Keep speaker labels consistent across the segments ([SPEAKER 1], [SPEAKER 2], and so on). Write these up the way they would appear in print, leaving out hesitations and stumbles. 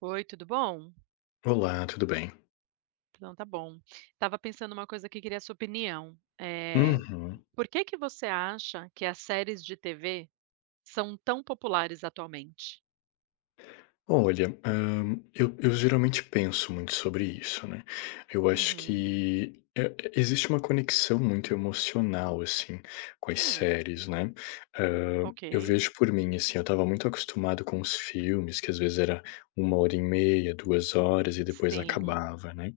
[SPEAKER 1] Oi, tudo bom?
[SPEAKER 2] Olá, tudo bem?
[SPEAKER 1] Então tá bom. Tava pensando uma coisa que queria a sua opinião.
[SPEAKER 2] Uhum.
[SPEAKER 1] Por que que você acha que as séries de TV são tão populares atualmente?
[SPEAKER 2] Olha, eu geralmente penso muito sobre isso, né. Eu acho
[SPEAKER 1] Uhum.
[SPEAKER 2] que, existe uma conexão muito emocional, assim, com as
[SPEAKER 1] Hum,
[SPEAKER 2] séries, né. Eu
[SPEAKER 1] ok.
[SPEAKER 2] vejo por mim, assim, eu estava muito acostumado com os filmes, que às vezes era 1 hora e meia, 2 horas e depois
[SPEAKER 1] Sim.
[SPEAKER 2] acabava, né.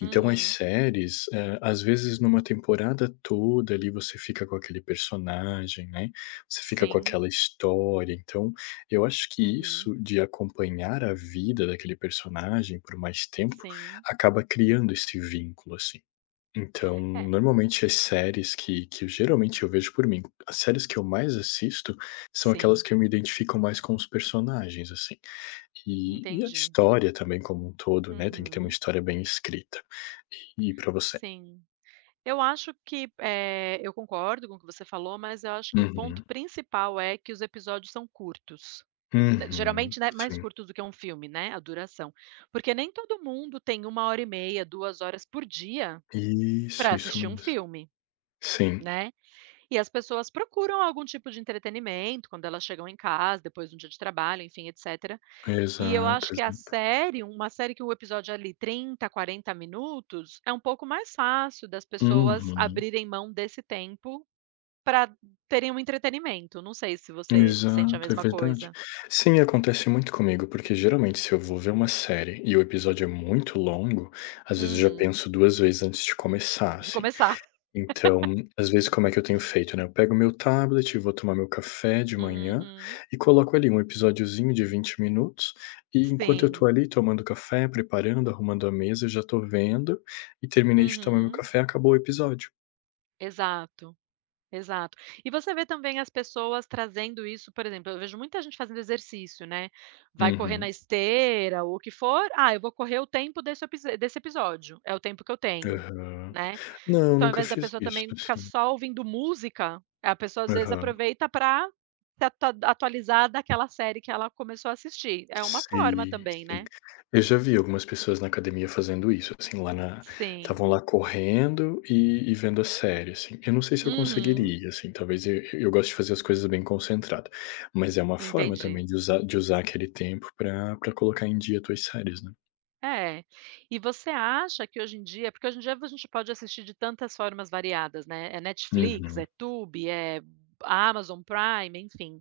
[SPEAKER 2] Então as
[SPEAKER 1] Uhum.
[SPEAKER 2] séries, às vezes numa temporada toda ali você fica com aquele personagem, né, você fica com
[SPEAKER 1] Sim.
[SPEAKER 2] aquela história. Então eu acho que
[SPEAKER 1] Uhum.
[SPEAKER 2] isso de acompanhar a vida daquele personagem por mais tempo
[SPEAKER 1] Sim.
[SPEAKER 2] acaba criando esse vínculo, assim. Então,
[SPEAKER 1] É,
[SPEAKER 2] normalmente as séries que geralmente eu vejo por mim, as séries que eu mais assisto são aquelas
[SPEAKER 1] sim,
[SPEAKER 2] que eu me identifico mais com os personagens, assim. E a
[SPEAKER 1] entendi.
[SPEAKER 2] história também como um todo, né? Tem que ter uma
[SPEAKER 1] Uhum.
[SPEAKER 2] história bem escrita. E, para você?
[SPEAKER 1] Sim. Eu acho que, eu concordo com o que você falou, mas eu acho que o ponto
[SPEAKER 2] Uhum.
[SPEAKER 1] principal é que os episódios são curtos. Né, geralmente,
[SPEAKER 2] Uhum.
[SPEAKER 1] né, mais
[SPEAKER 2] Sim.
[SPEAKER 1] curtos do que um filme, né, a duração. Porque nem todo mundo tem uma hora e meia, 2 horas por dia para
[SPEAKER 2] Isso
[SPEAKER 1] assistir um
[SPEAKER 2] mesmo.
[SPEAKER 1] filme,
[SPEAKER 2] Sim.
[SPEAKER 1] né. E as pessoas procuram algum tipo de entretenimento quando elas chegam em casa, depois de um dia de trabalho, enfim, etc. E eu
[SPEAKER 2] Exato,
[SPEAKER 1] acho que a
[SPEAKER 2] exato.
[SPEAKER 1] série, uma série que o episódio é ali 30, 40 minutos, é um pouco mais fácil das pessoas
[SPEAKER 2] Uhum.
[SPEAKER 1] abrirem mão desse tempo para terem um entretenimento. Não sei se você sente a
[SPEAKER 2] Exato, é
[SPEAKER 1] mesma
[SPEAKER 2] verdade.
[SPEAKER 1] coisa.
[SPEAKER 2] Sim, acontece muito comigo, porque geralmente se eu vou ver uma série e o episódio é muito longo, às vezes eu já
[SPEAKER 1] Uhum.
[SPEAKER 2] penso 2 vezes antes de começar,
[SPEAKER 1] De
[SPEAKER 2] assim.
[SPEAKER 1] começar.
[SPEAKER 2] Então, às vezes como é que eu tenho feito, né, eu pego meu tablet, vou tomar meu café de manhã
[SPEAKER 1] Uhum.
[SPEAKER 2] e coloco ali um episódiozinho de 20 minutos, e enquanto eu tô
[SPEAKER 1] Sim.
[SPEAKER 2] ali tomando café, preparando, arrumando a mesa, eu já tô vendo, e terminei de tomar meu
[SPEAKER 1] Uhum.
[SPEAKER 2] café, acabou o episódio.
[SPEAKER 1] Exato. Exato. E você vê também as pessoas trazendo isso, por exemplo, eu vejo muita gente fazendo exercício, né? Vai correr na
[SPEAKER 2] Uhum,
[SPEAKER 1] esteira ou o que for. Ah, eu vou correr o tempo desse episódio. É o tempo que eu tenho,
[SPEAKER 2] aham.
[SPEAKER 1] né?
[SPEAKER 2] Não,
[SPEAKER 1] Então, ao
[SPEAKER 2] nunca
[SPEAKER 1] invés da
[SPEAKER 2] fiz
[SPEAKER 1] pessoa
[SPEAKER 2] isso,
[SPEAKER 1] também ficar
[SPEAKER 2] assim.
[SPEAKER 1] só ouvindo música, a pessoa às vezes
[SPEAKER 2] Aham.
[SPEAKER 1] aproveita para se atualizar daquela série que ela começou a assistir. É uma forma
[SPEAKER 2] Sim,
[SPEAKER 1] também,
[SPEAKER 2] sim.
[SPEAKER 1] né?
[SPEAKER 2] Eu já vi algumas pessoas na academia fazendo isso, assim, lá na estavam
[SPEAKER 1] Sim.
[SPEAKER 2] lá correndo e vendo a série, assim. Eu não sei se eu
[SPEAKER 1] Uhum.
[SPEAKER 2] conseguiria, assim, talvez eu gosto de fazer as coisas bem concentrado, mas é uma forma também
[SPEAKER 1] Entendi.
[SPEAKER 2] de usar aquele tempo para colocar em dia tuas séries, né.
[SPEAKER 1] É. E você acha que hoje em dia porque hoje em dia a gente pode assistir de tantas formas variadas, né, é Netflix,
[SPEAKER 2] Uhum,
[SPEAKER 1] é Tubi, é Amazon Prime, enfim.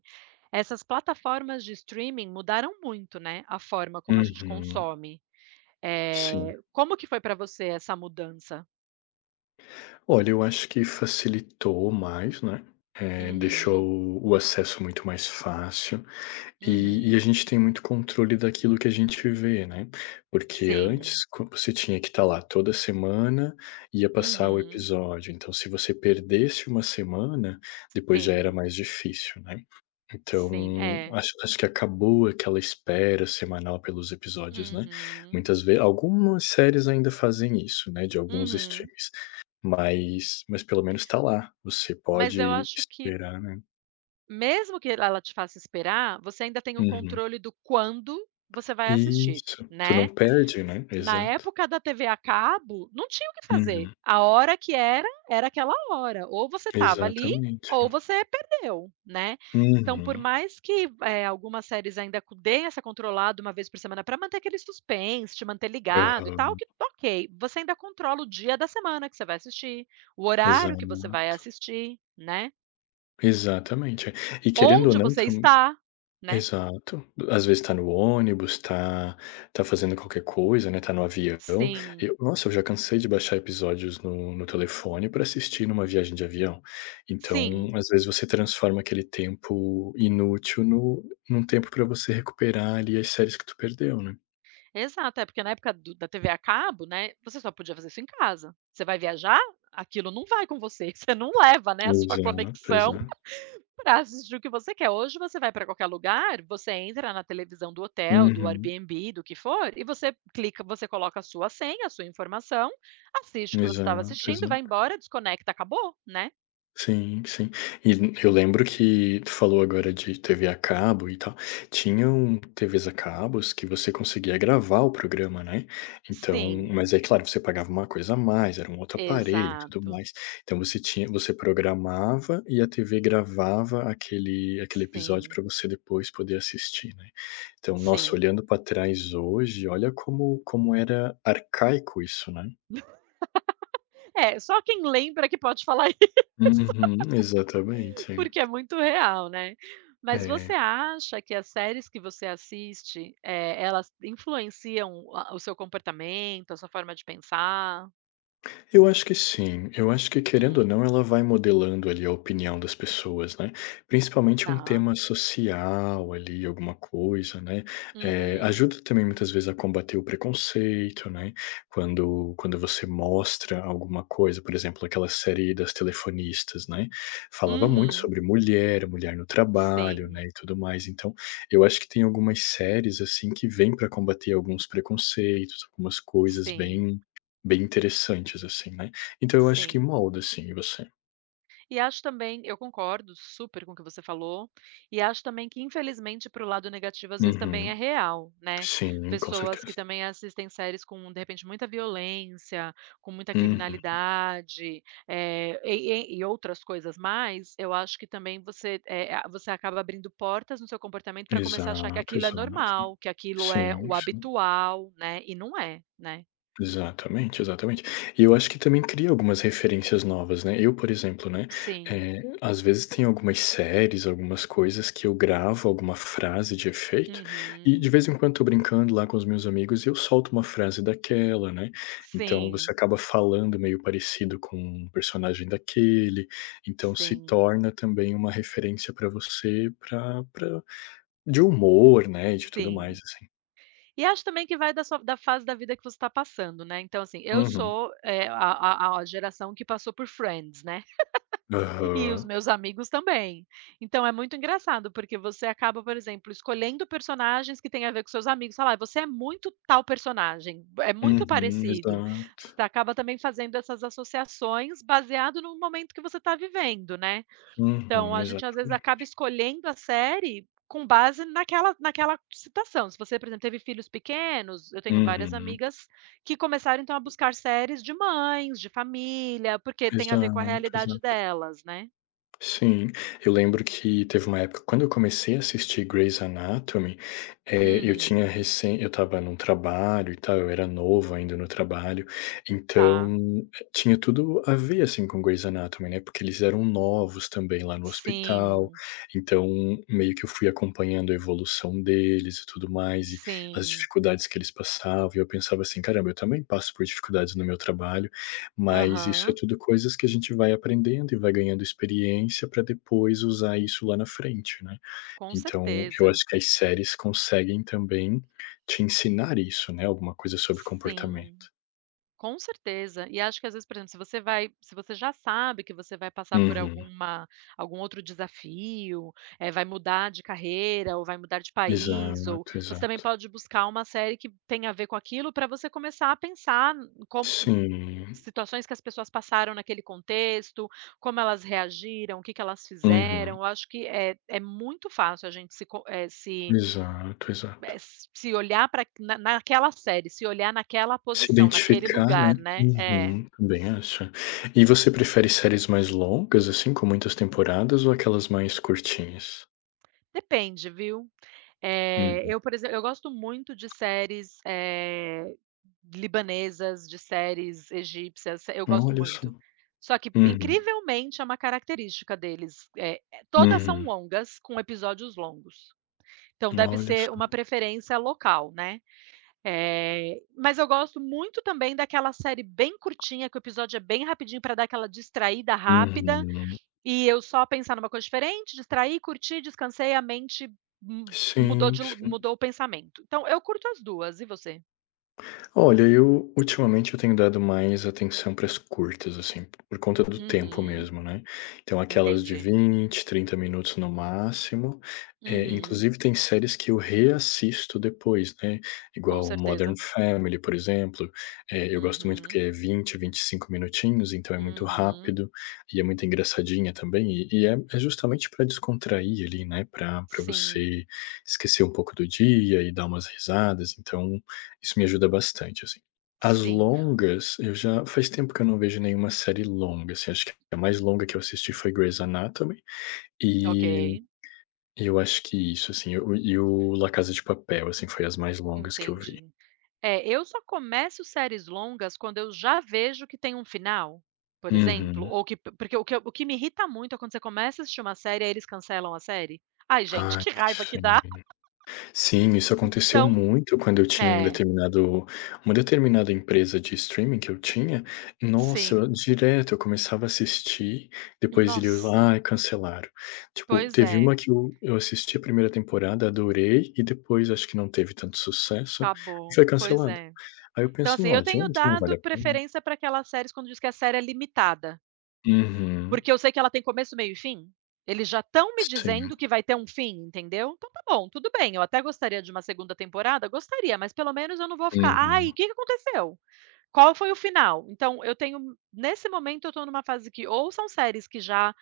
[SPEAKER 1] Essas plataformas de streaming mudaram muito, né, a forma como a gente
[SPEAKER 2] uhum,
[SPEAKER 1] consome.
[SPEAKER 2] sim.
[SPEAKER 1] Como que foi para você essa mudança?
[SPEAKER 2] Olha, eu acho que facilitou mais, né,
[SPEAKER 1] Uhum,
[SPEAKER 2] deixou o acesso muito mais fácil. E a
[SPEAKER 1] uhum.
[SPEAKER 2] gente tem muito controle daquilo que a gente vê, né, porque
[SPEAKER 1] Sim.
[SPEAKER 2] antes co você tinha que estar lá toda semana, ia passar o
[SPEAKER 1] Uhum.
[SPEAKER 2] episódio, então se você perdesse uma semana, depois já era
[SPEAKER 1] Sim,
[SPEAKER 2] mais difícil, né.
[SPEAKER 1] sim.
[SPEAKER 2] Então,
[SPEAKER 1] É.
[SPEAKER 2] acho que acabou aquela espera semanal pelos episódios, né.
[SPEAKER 1] Uhum,
[SPEAKER 2] Muitas vezes, algumas séries ainda fazem isso, né, de alguns
[SPEAKER 1] uhum.
[SPEAKER 2] streams, mas pelo menos está lá, você
[SPEAKER 1] Mas eu
[SPEAKER 2] pode
[SPEAKER 1] acho que
[SPEAKER 2] esperar, né.
[SPEAKER 1] mesmo que ela te faça esperar, você ainda tem o
[SPEAKER 2] Uhum.
[SPEAKER 1] controle do quando você vai assistir,
[SPEAKER 2] Isso, tu não
[SPEAKER 1] né.
[SPEAKER 2] perde, né,
[SPEAKER 1] Na
[SPEAKER 2] exato.
[SPEAKER 1] época da TV a cabo, não tinha o que fazer,
[SPEAKER 2] Uhum,
[SPEAKER 1] a hora que era, era aquela hora, ou você estava ali,
[SPEAKER 2] exatamente.
[SPEAKER 1] ou você perdeu, né. Então por
[SPEAKER 2] Uhum,
[SPEAKER 1] mais que, algumas séries ainda co deem essa controlada uma vez por semana para manter aquele suspense, te manter ligado e tal,
[SPEAKER 2] aham,
[SPEAKER 1] que ok, você ainda controla o dia da semana que você vai assistir, o
[SPEAKER 2] exa
[SPEAKER 1] horário que você vai assistir, né,
[SPEAKER 2] exatamente. E querendo ou
[SPEAKER 1] onde
[SPEAKER 2] não
[SPEAKER 1] você
[SPEAKER 2] tam
[SPEAKER 1] está, né.
[SPEAKER 2] exato. Às vezes tá no ônibus, tá fazendo qualquer coisa, né, tá no avião.
[SPEAKER 1] Sim,
[SPEAKER 2] Eu, nossa, eu já cansei de baixar episódios no telefone pra assistir numa viagem de avião. Então,
[SPEAKER 1] sim,
[SPEAKER 2] às vezes você transforma aquele tempo inútil no num tempo pra você recuperar ali as séries que tu perdeu, né.
[SPEAKER 1] exato. É porque na época do da TV a cabo, né, você só podia fazer isso em casa. Você vai viajar, aquilo não vai com você, você não leva, né, a sua
[SPEAKER 2] Exato,
[SPEAKER 1] conexão
[SPEAKER 2] exato.
[SPEAKER 1] para assistir o que você quer. Hoje você vai para qualquer lugar, você entra na televisão do hotel, do
[SPEAKER 2] Uhum.
[SPEAKER 1] Airbnb, do que for, e você clica você coloca a sua senha, a sua informação, assiste o que você estava
[SPEAKER 2] Exato,
[SPEAKER 1] assistindo, vai
[SPEAKER 2] exato.
[SPEAKER 1] embora, desconecta, acabou, né.
[SPEAKER 2] Sim, sim. E eu lembro que tu falou agora de TV a cabo e tal. Tinham TVs a cabos que você conseguia gravar o programa, né. Então,
[SPEAKER 1] Sim,
[SPEAKER 2] mas aí, claro, você pagava uma coisa a mais, era um outro aparelho e tudo
[SPEAKER 1] exato.
[SPEAKER 2] mais. Então você programava e a TV gravava aquele episódio
[SPEAKER 1] Sim,
[SPEAKER 2] para você depois poder assistir, né. Então, nossa,
[SPEAKER 1] sim.
[SPEAKER 2] olhando para trás hoje, olha como era arcaico isso, né.
[SPEAKER 1] É, só quem lembra que pode falar.
[SPEAKER 2] Uhum, exatamente.
[SPEAKER 1] Porque é muito real, né. Mas você
[SPEAKER 2] É.
[SPEAKER 1] acha que as séries que você assiste, elas influenciam a o seu comportamento, a sua forma de pensar?
[SPEAKER 2] Eu acho que sim. Eu acho que, querendo ou
[SPEAKER 1] Hum,
[SPEAKER 2] não, ela vai modelando ali a opinião das pessoas, né. Principalmente um
[SPEAKER 1] tá.
[SPEAKER 2] tema social ali, alguma coisa, né.
[SPEAKER 1] Uhum,
[SPEAKER 2] Ajuda também muitas vezes a combater o preconceito, né. Quando você mostra alguma coisa, por exemplo, aquela série das telefonistas, né, falava muito
[SPEAKER 1] uhum.
[SPEAKER 2] sobre mulher, mulher no trabalho, né,
[SPEAKER 1] Sim,
[SPEAKER 2] e tudo mais. Então, eu acho que tem algumas séries, assim, que vêm para combater alguns preconceitos, algumas coisas
[SPEAKER 1] sim,
[SPEAKER 2] bem interessantes, assim, né. Então eu acho que
[SPEAKER 1] sim.
[SPEAKER 2] molda, assim, você.
[SPEAKER 1] E acho também eu concordo super com o que você falou, e acho também que infelizmente para o lado negativo às vezes também é
[SPEAKER 2] Uhum.
[SPEAKER 1] real, né.
[SPEAKER 2] Sim, com
[SPEAKER 1] Pessoas que
[SPEAKER 2] certeza.
[SPEAKER 1] também assistem séries com, de repente, muita violência, com muita
[SPEAKER 2] Uhum.
[SPEAKER 1] criminalidade, e e outras coisas mais, eu acho que também você, eh, a você acaba abrindo portas no seu comportamento para começar a achar que
[SPEAKER 2] Exato,
[SPEAKER 1] aquilo é
[SPEAKER 2] exato.
[SPEAKER 1] normal, que aquilo é
[SPEAKER 2] Sim,
[SPEAKER 1] o
[SPEAKER 2] sim.
[SPEAKER 1] habitual, né, e não é, né.
[SPEAKER 2] Exatamente, exatamente. E eu acho que também cria algumas referências novas, né. Eu, por exemplo, né,
[SPEAKER 1] Sim.
[SPEAKER 2] às vezes tem algumas séries, algumas coisas que eu gravo alguma frase de efeito e de
[SPEAKER 1] Uhum.
[SPEAKER 2] vez em quando tô brincando lá com os meus amigos e eu solto uma frase daquela, né. Então você
[SPEAKER 1] Sim,
[SPEAKER 2] acaba falando meio parecido com um personagem daquele, então se
[SPEAKER 1] sim,
[SPEAKER 2] torna também uma referência para você, para de humor, né, e de tudo mais,
[SPEAKER 1] sim.
[SPEAKER 2] assim.
[SPEAKER 1] E acho também que vai da fase da vida que você está passando, né, então assim, eu
[SPEAKER 2] Uhum.
[SPEAKER 1] sou, a geração que passou por Friends, né, e os
[SPEAKER 2] Aham.
[SPEAKER 1] meus amigos também. Então é muito engraçado, porque você acaba, por exemplo, escolhendo personagens que têm a ver com seus amigos, falar, você é muito tal personagem, é muito
[SPEAKER 2] Uhum,
[SPEAKER 1] parecido".
[SPEAKER 2] exato.
[SPEAKER 1] Você acaba também fazendo essas associações baseado no momento que você está vivendo, né. Então,
[SPEAKER 2] Uhum,
[SPEAKER 1] a gente às vezes
[SPEAKER 2] exatamente.
[SPEAKER 1] acaba escolhendo a série com base naquela situação. Se você, por exemplo, teve filhos pequenos, eu tenho várias
[SPEAKER 2] Uhum.
[SPEAKER 1] amigas que começaram então a buscar séries de mães, de família, porque tem a ver com a
[SPEAKER 2] Exato,
[SPEAKER 1] realidade
[SPEAKER 2] exato.
[SPEAKER 1] delas, né.
[SPEAKER 2] Sim, eu lembro que teve uma época quando eu comecei a assistir Grey's Anatomy, eu
[SPEAKER 1] Uhum,
[SPEAKER 2] tinha recém eu estava num trabalho e tal, eu era novo ainda no trabalho,
[SPEAKER 1] tá.
[SPEAKER 2] então, tinha tudo a ver, assim, com Grey's Anatomy, né, porque eles eram novos também lá no hospital,
[SPEAKER 1] Sim,
[SPEAKER 2] então meio que eu fui acompanhando a evolução deles e tudo mais, e as
[SPEAKER 1] sim.
[SPEAKER 2] dificuldades que eles passavam, e eu pensava assim: "Caramba, eu também passo por dificuldades no meu trabalho". Mas isso é
[SPEAKER 1] Aham,
[SPEAKER 2] tudo coisas que a gente vai aprendendo e vai ganhando experiência para depois usar isso lá na frente, né.
[SPEAKER 1] com
[SPEAKER 2] Então, eu
[SPEAKER 1] certeza.
[SPEAKER 2] acho que as séries conseguem também te ensinar isso, né, alguma coisa sobre
[SPEAKER 1] Sim.
[SPEAKER 2] comportamento.
[SPEAKER 1] Com certeza. E acho que às vezes, por exemplo, se você já sabe que você vai passar por
[SPEAKER 2] Uhum.
[SPEAKER 1] algum outro desafio, vai mudar de carreira ou vai mudar de país, ou
[SPEAKER 2] Exato,
[SPEAKER 1] você também
[SPEAKER 2] exato.
[SPEAKER 1] pode buscar uma série que tenha a ver com aquilo para você começar a pensar com
[SPEAKER 2] Sim.
[SPEAKER 1] situações que as pessoas passaram naquele contexto, como elas reagiram, o que que elas fizeram.
[SPEAKER 2] Uhum.
[SPEAKER 1] Eu acho que é muito fácil a gente se co
[SPEAKER 2] Exato,
[SPEAKER 1] eh,
[SPEAKER 2] exato.
[SPEAKER 1] se olhar para naquela série, se olhar naquela
[SPEAKER 2] Se
[SPEAKER 1] posição, naquele
[SPEAKER 2] identificar,
[SPEAKER 1] lugar,
[SPEAKER 2] né.
[SPEAKER 1] né. É.
[SPEAKER 2] Uhum, também acho. E você prefere séries mais longas, assim, com muitas temporadas ou aquelas mais curtinhas?
[SPEAKER 1] Depende, viu. Eh,
[SPEAKER 2] Hum.
[SPEAKER 1] eu, por exemplo, eu gosto muito de séries, libanesas, de séries egípcias, eu gosto
[SPEAKER 2] Olha só.
[SPEAKER 1] muito. Só que,
[SPEAKER 2] Uhum.
[SPEAKER 1] incrivelmente, é uma característica deles, todas são
[SPEAKER 2] Uhum.
[SPEAKER 1] longas, com episódios longos. Então deve
[SPEAKER 2] Olha
[SPEAKER 1] ser uma
[SPEAKER 2] só.
[SPEAKER 1] preferência local, né. Mas eu gosto muito também daquela série bem curtinha, que o episódio é bem rapidinho para dar aquela distraída rápida,
[SPEAKER 2] Uhum.
[SPEAKER 1] e eu só pensar numa coisa diferente, distraí, curti, descansei, a mente mu mudou
[SPEAKER 2] Sim,
[SPEAKER 1] de lu
[SPEAKER 2] sim.
[SPEAKER 1] mudou o pensamento. Então eu curto as duas. E você?
[SPEAKER 2] Olha, eu ultimamente eu tenho dado mais atenção para as curtas, assim, por conta do tempo
[SPEAKER 1] Uhum,
[SPEAKER 2] mesmo, né. Então aquelas de
[SPEAKER 1] entendi.
[SPEAKER 2] 20, 30 minutos no máximo,
[SPEAKER 1] Uhum,
[SPEAKER 2] inclusive tem séries que eu reassisto depois, né,
[SPEAKER 1] com
[SPEAKER 2] igual Modern
[SPEAKER 1] certeza.
[SPEAKER 2] Family, por exemplo, eu gosto muito
[SPEAKER 1] Uhum,
[SPEAKER 2] porque é 20, 25 minutinhos, então é muito
[SPEAKER 1] uhum.
[SPEAKER 2] rápido e é muito engraçadinha também, e é justamente para descontrair ali, né. Para
[SPEAKER 1] Sim,
[SPEAKER 2] você esquecer um pouco do dia e dar umas risadas, então isso me ajuda bastante, assim. As
[SPEAKER 1] sim.
[SPEAKER 2] longas, eu já faz tempo que eu não vejo nenhuma série longa, assim, acho que a mais longa que eu assisti foi Grey's Anatomy,
[SPEAKER 1] Ok,
[SPEAKER 2] e eu acho que isso, assim, e o La Casa de Papel, assim, foi as mais longas que eu vi.
[SPEAKER 1] entendi. É, eu só começo séries longas quando eu já vejo que tem um final, por exemplo,
[SPEAKER 2] Uhum.
[SPEAKER 1] ou que porque o que me irrita muito é quando você começa a assistir uma série, e eles cancelam a série. Ai gente,
[SPEAKER 2] Ai,
[SPEAKER 1] que raiva que
[SPEAKER 2] sim.
[SPEAKER 1] dá.
[SPEAKER 2] Sim, isso aconteceu
[SPEAKER 1] Então
[SPEAKER 2] muito quando eu tinha um
[SPEAKER 1] é.
[SPEAKER 2] determinado uma determinada empresa de streaming que eu tinha. Nossa,
[SPEAKER 1] Sim.
[SPEAKER 2] direto eu começava a assistir, depois eles:
[SPEAKER 1] Nossa,
[SPEAKER 2] "Ai, cancelaram". Tipo,
[SPEAKER 1] pois
[SPEAKER 2] teve
[SPEAKER 1] é,
[SPEAKER 2] uma que eu assisti a primeira temporada, adorei, e depois acho que não teve tanto sucesso, e
[SPEAKER 1] acabou.
[SPEAKER 2] foi
[SPEAKER 1] Pois
[SPEAKER 2] cancelada.
[SPEAKER 1] é.
[SPEAKER 2] Aí eu
[SPEAKER 1] Então,
[SPEAKER 2] penso:
[SPEAKER 1] assim,
[SPEAKER 2] "Não
[SPEAKER 1] eu tenho
[SPEAKER 2] adianta, não vale
[SPEAKER 1] dado
[SPEAKER 2] a pena".
[SPEAKER 1] preferência para aquelas séries quando diz que a série é limitada,
[SPEAKER 2] Uhum.
[SPEAKER 1] porque eu sei que ela tem começo, meio e fim. Eles já estão me
[SPEAKER 2] Sim.
[SPEAKER 1] dizendo que vai ter um fim, entendeu? Então tá bom, tudo bem. Eu até gostaria de uma segunda temporada, gostaria, mas pelo menos eu não vou ficar, ai, o
[SPEAKER 2] Uhum.
[SPEAKER 1] que que aconteceu? Qual foi o final? Então eu tenho, nesse momento eu estou numa fase que ou são séries que já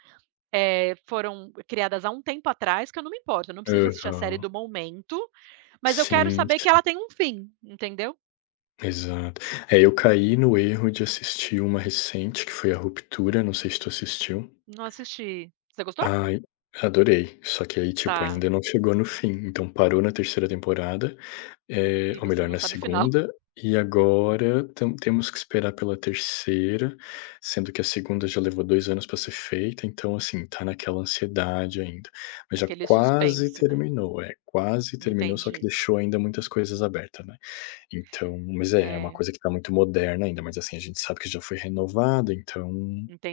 [SPEAKER 1] foram criadas há um tempo atrás, que eu não me importo, eu não preciso assistir a série
[SPEAKER 2] Aham.
[SPEAKER 1] do momento. Mas eu quero
[SPEAKER 2] Sim,
[SPEAKER 1] saber que
[SPEAKER 2] sim.
[SPEAKER 1] ela tem um fim, entendeu?
[SPEAKER 2] Exato. É, eu caí no erro de assistir uma recente, que foi A Ruptura, não sei se tu assistiu.
[SPEAKER 1] Não assisti. Você gostou?
[SPEAKER 2] Ai, adorei. Só que aí, tipo,
[SPEAKER 1] Tá.
[SPEAKER 2] ainda não chegou no fim, então parou na terceira temporada,
[SPEAKER 1] E
[SPEAKER 2] ou
[SPEAKER 1] você
[SPEAKER 2] melhor,
[SPEAKER 1] não
[SPEAKER 2] na
[SPEAKER 1] sabe o final.
[SPEAKER 2] segunda, e agora tam temos que esperar pela terceira, sendo que a segunda já levou 2 anos para ser feita, então, assim, tá naquela ansiedade ainda. Mas já
[SPEAKER 1] Aquele
[SPEAKER 2] quase
[SPEAKER 1] suspense, né.
[SPEAKER 2] terminou, é, quase terminou, só que
[SPEAKER 1] Entendi.
[SPEAKER 2] deixou ainda muitas coisas abertas, né. Então, mas é, é uma
[SPEAKER 1] É,
[SPEAKER 2] coisa que tá muito moderna ainda, mas assim, a gente sabe que já foi renovada, então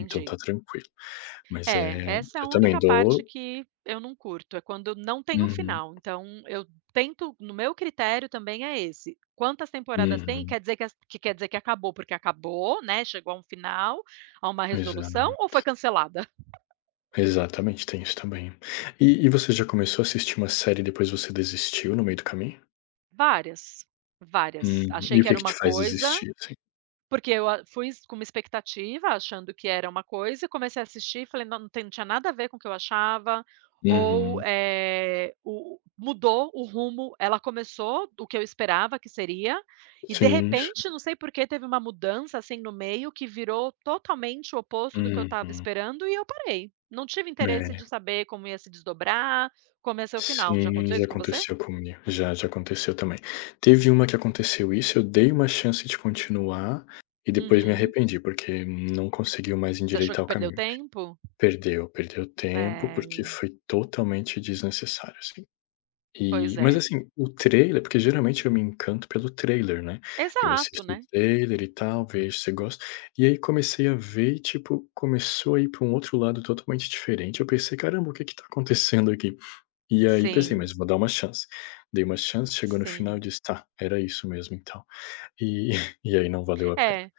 [SPEAKER 2] então tá tranquilo. Mas
[SPEAKER 1] É,
[SPEAKER 2] é,
[SPEAKER 1] essa é a
[SPEAKER 2] eu também
[SPEAKER 1] única parte
[SPEAKER 2] dou.
[SPEAKER 1] que eu não curto, é quando não tem o
[SPEAKER 2] Uhum,
[SPEAKER 1] final. Então eu tento no meu critério também é esse, quantas temporadas tem
[SPEAKER 2] uhum.
[SPEAKER 1] quer dizer que as que quer dizer que acabou, porque acabou, né, chegou a um final, a uma resolução
[SPEAKER 2] Exato.
[SPEAKER 1] ou foi cancelada?
[SPEAKER 2] Exatamente, tem isso também. E você já começou a assistir uma série e depois você desistiu no meio do caminho?
[SPEAKER 1] Várias, várias.
[SPEAKER 2] Uhum.
[SPEAKER 1] Achei
[SPEAKER 2] E o
[SPEAKER 1] que
[SPEAKER 2] que
[SPEAKER 1] era
[SPEAKER 2] que te
[SPEAKER 1] uma
[SPEAKER 2] faz
[SPEAKER 1] coisa
[SPEAKER 2] desistir, assim?
[SPEAKER 1] Porque eu a fui s com uma expectativa, achando que era uma coisa e comecei a assistir e falei: "Não, não tem não tinha nada a ver com o que eu achava", ou,
[SPEAKER 2] Uhum.
[SPEAKER 1] eh, o mudou o rumo, ela começou do que eu esperava que seria, e de
[SPEAKER 2] Sim,
[SPEAKER 1] repente,
[SPEAKER 2] sim.
[SPEAKER 1] não sei por que, teve uma mudança, assim, no meio que virou totalmente o oposto do que eu estava
[SPEAKER 2] Uhum.
[SPEAKER 1] esperando e eu parei. Não tive interesse
[SPEAKER 2] É.
[SPEAKER 1] de saber como ia se desdobrar, como ia ser o final. Já
[SPEAKER 2] Sim,
[SPEAKER 1] aconteceu
[SPEAKER 2] já
[SPEAKER 1] isso com você?
[SPEAKER 2] aconteceu comigo. Já, já aconteceu também. Teve uma que aconteceu isso, eu dei uma chance de continuar e depois me
[SPEAKER 1] Uhum.
[SPEAKER 2] arrependi, porque não conseguiu mais
[SPEAKER 1] Você achou que
[SPEAKER 2] endireitar o
[SPEAKER 1] perdeu
[SPEAKER 2] caminho.
[SPEAKER 1] tempo?
[SPEAKER 2] Perdeu, perdeu tempo,
[SPEAKER 1] É,
[SPEAKER 2] porque foi totalmente desnecessário, assim.
[SPEAKER 1] pois
[SPEAKER 2] E mas
[SPEAKER 1] é.
[SPEAKER 2] assim, o trailer, porque geralmente eu me encanto pelo trailer, né. Eu
[SPEAKER 1] Exato,
[SPEAKER 2] assisto o
[SPEAKER 1] né.
[SPEAKER 2] trailer e tal, vejo se gosto. E aí comecei a ver e, tipo, começou a ir pra um outro lado totalmente diferente, eu pensei: "Caramba, o que que tá acontecendo aqui?". E aí pensei: "Mas
[SPEAKER 1] Sim,
[SPEAKER 2] vou dar uma chance". Dei uma chance, chegou no final e
[SPEAKER 1] sim.
[SPEAKER 2] disse: "Tá, era isso mesmo então". E e aí não valeu a pena.
[SPEAKER 1] É,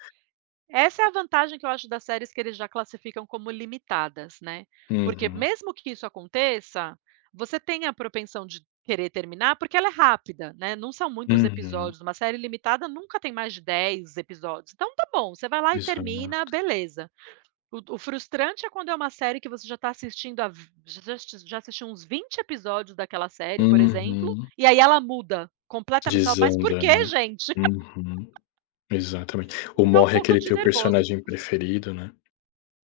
[SPEAKER 1] essa é a vantagem que eu acho das séries que eles já classificam como limitadas, né. Porque
[SPEAKER 2] Uhum,
[SPEAKER 1] mesmo que isso aconteça, você tem a propensão de querer terminar, porque ela é rápida, né, não são muitos
[SPEAKER 2] uhum,
[SPEAKER 1] episódios, uma série limitada nunca tem mais de 10 episódios, então tá bom, você vai lá e
[SPEAKER 2] exato.
[SPEAKER 1] termina, beleza. O frustrante é quando é uma série que você já está assistindo há v já assisti já assistiu uns 20 episódios daquela série, por exemplo,
[SPEAKER 2] Uhum.
[SPEAKER 1] e aí ela muda completamente, você fala: "Mas por
[SPEAKER 2] Desanda,
[SPEAKER 1] quê,
[SPEAKER 2] né.
[SPEAKER 1] gente?"
[SPEAKER 2] Uhum, exatamente. O
[SPEAKER 1] Me dá um
[SPEAKER 2] Morre é
[SPEAKER 1] pouco
[SPEAKER 2] aquele
[SPEAKER 1] de
[SPEAKER 2] teu
[SPEAKER 1] nervoso.
[SPEAKER 2] personagem preferido, né.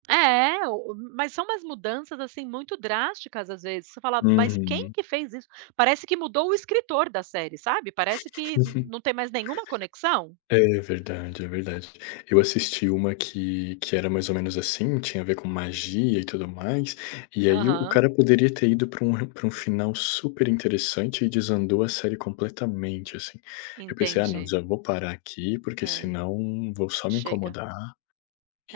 [SPEAKER 1] É, o mas são umas mudanças, assim, muito drásticas, às vezes. Você fala: "Mas quem
[SPEAKER 2] Uhum.
[SPEAKER 1] que fez isso?" Parece que mudou o escritor da série, sabe, parece que n não tem mais nenhuma conexão.
[SPEAKER 2] É verdade, é verdade. Eu assisti uma que era mais ou menos assim, tinha a ver com magia e tudo mais, e aí o
[SPEAKER 1] Aham,
[SPEAKER 2] cara poderia ter ido para um final super interessante e desandou a série completamente, assim. Eu pensei: "Ah não,
[SPEAKER 1] entendi.
[SPEAKER 2] já vou parar aqui, porque
[SPEAKER 1] É,
[SPEAKER 2] senão vou só me
[SPEAKER 1] chega.
[SPEAKER 2] incomodar",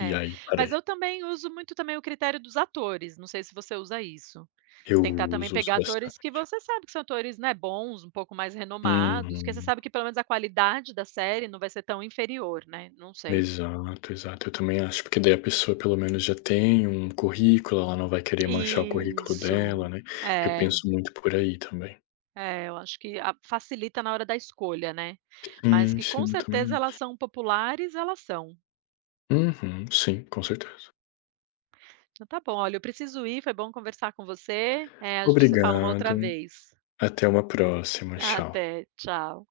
[SPEAKER 2] e aí
[SPEAKER 1] Mas
[SPEAKER 2] parei.
[SPEAKER 1] eu também uso muito também o critério dos atores, não sei se você usa isso.
[SPEAKER 2] Eu
[SPEAKER 1] Tentar também
[SPEAKER 2] uso
[SPEAKER 1] pegar
[SPEAKER 2] bastante.
[SPEAKER 1] atores que você sabe que são atores, né, bons, um pouco mais renomados, que você
[SPEAKER 2] Uhum.
[SPEAKER 1] sabe que pelo menos a qualidade da série não vai ser tão inferior, né, não sei.
[SPEAKER 2] Exato, exato. Eu também acho, porque daí a pessoa pelo menos já tem um currículo, ela não vai querer manchar o currículo
[SPEAKER 1] Isso.
[SPEAKER 2] dela, né. Eu
[SPEAKER 1] É,
[SPEAKER 2] penso muito por aí também.
[SPEAKER 1] é, eu acho que a facilita na hora da escolha, né. Mas
[SPEAKER 2] Sim,
[SPEAKER 1] que com
[SPEAKER 2] sim, eu também
[SPEAKER 1] certeza elas
[SPEAKER 2] acho.
[SPEAKER 1] são populares, elas são.
[SPEAKER 2] Uhum, sim, com certeza.
[SPEAKER 1] Então tá bom, olha, eu preciso ir, foi bom conversar com você. É, a gente se fala uma
[SPEAKER 2] Obrigado,
[SPEAKER 1] outra vez.
[SPEAKER 2] até uma próxima, tchau.
[SPEAKER 1] Até, tchau.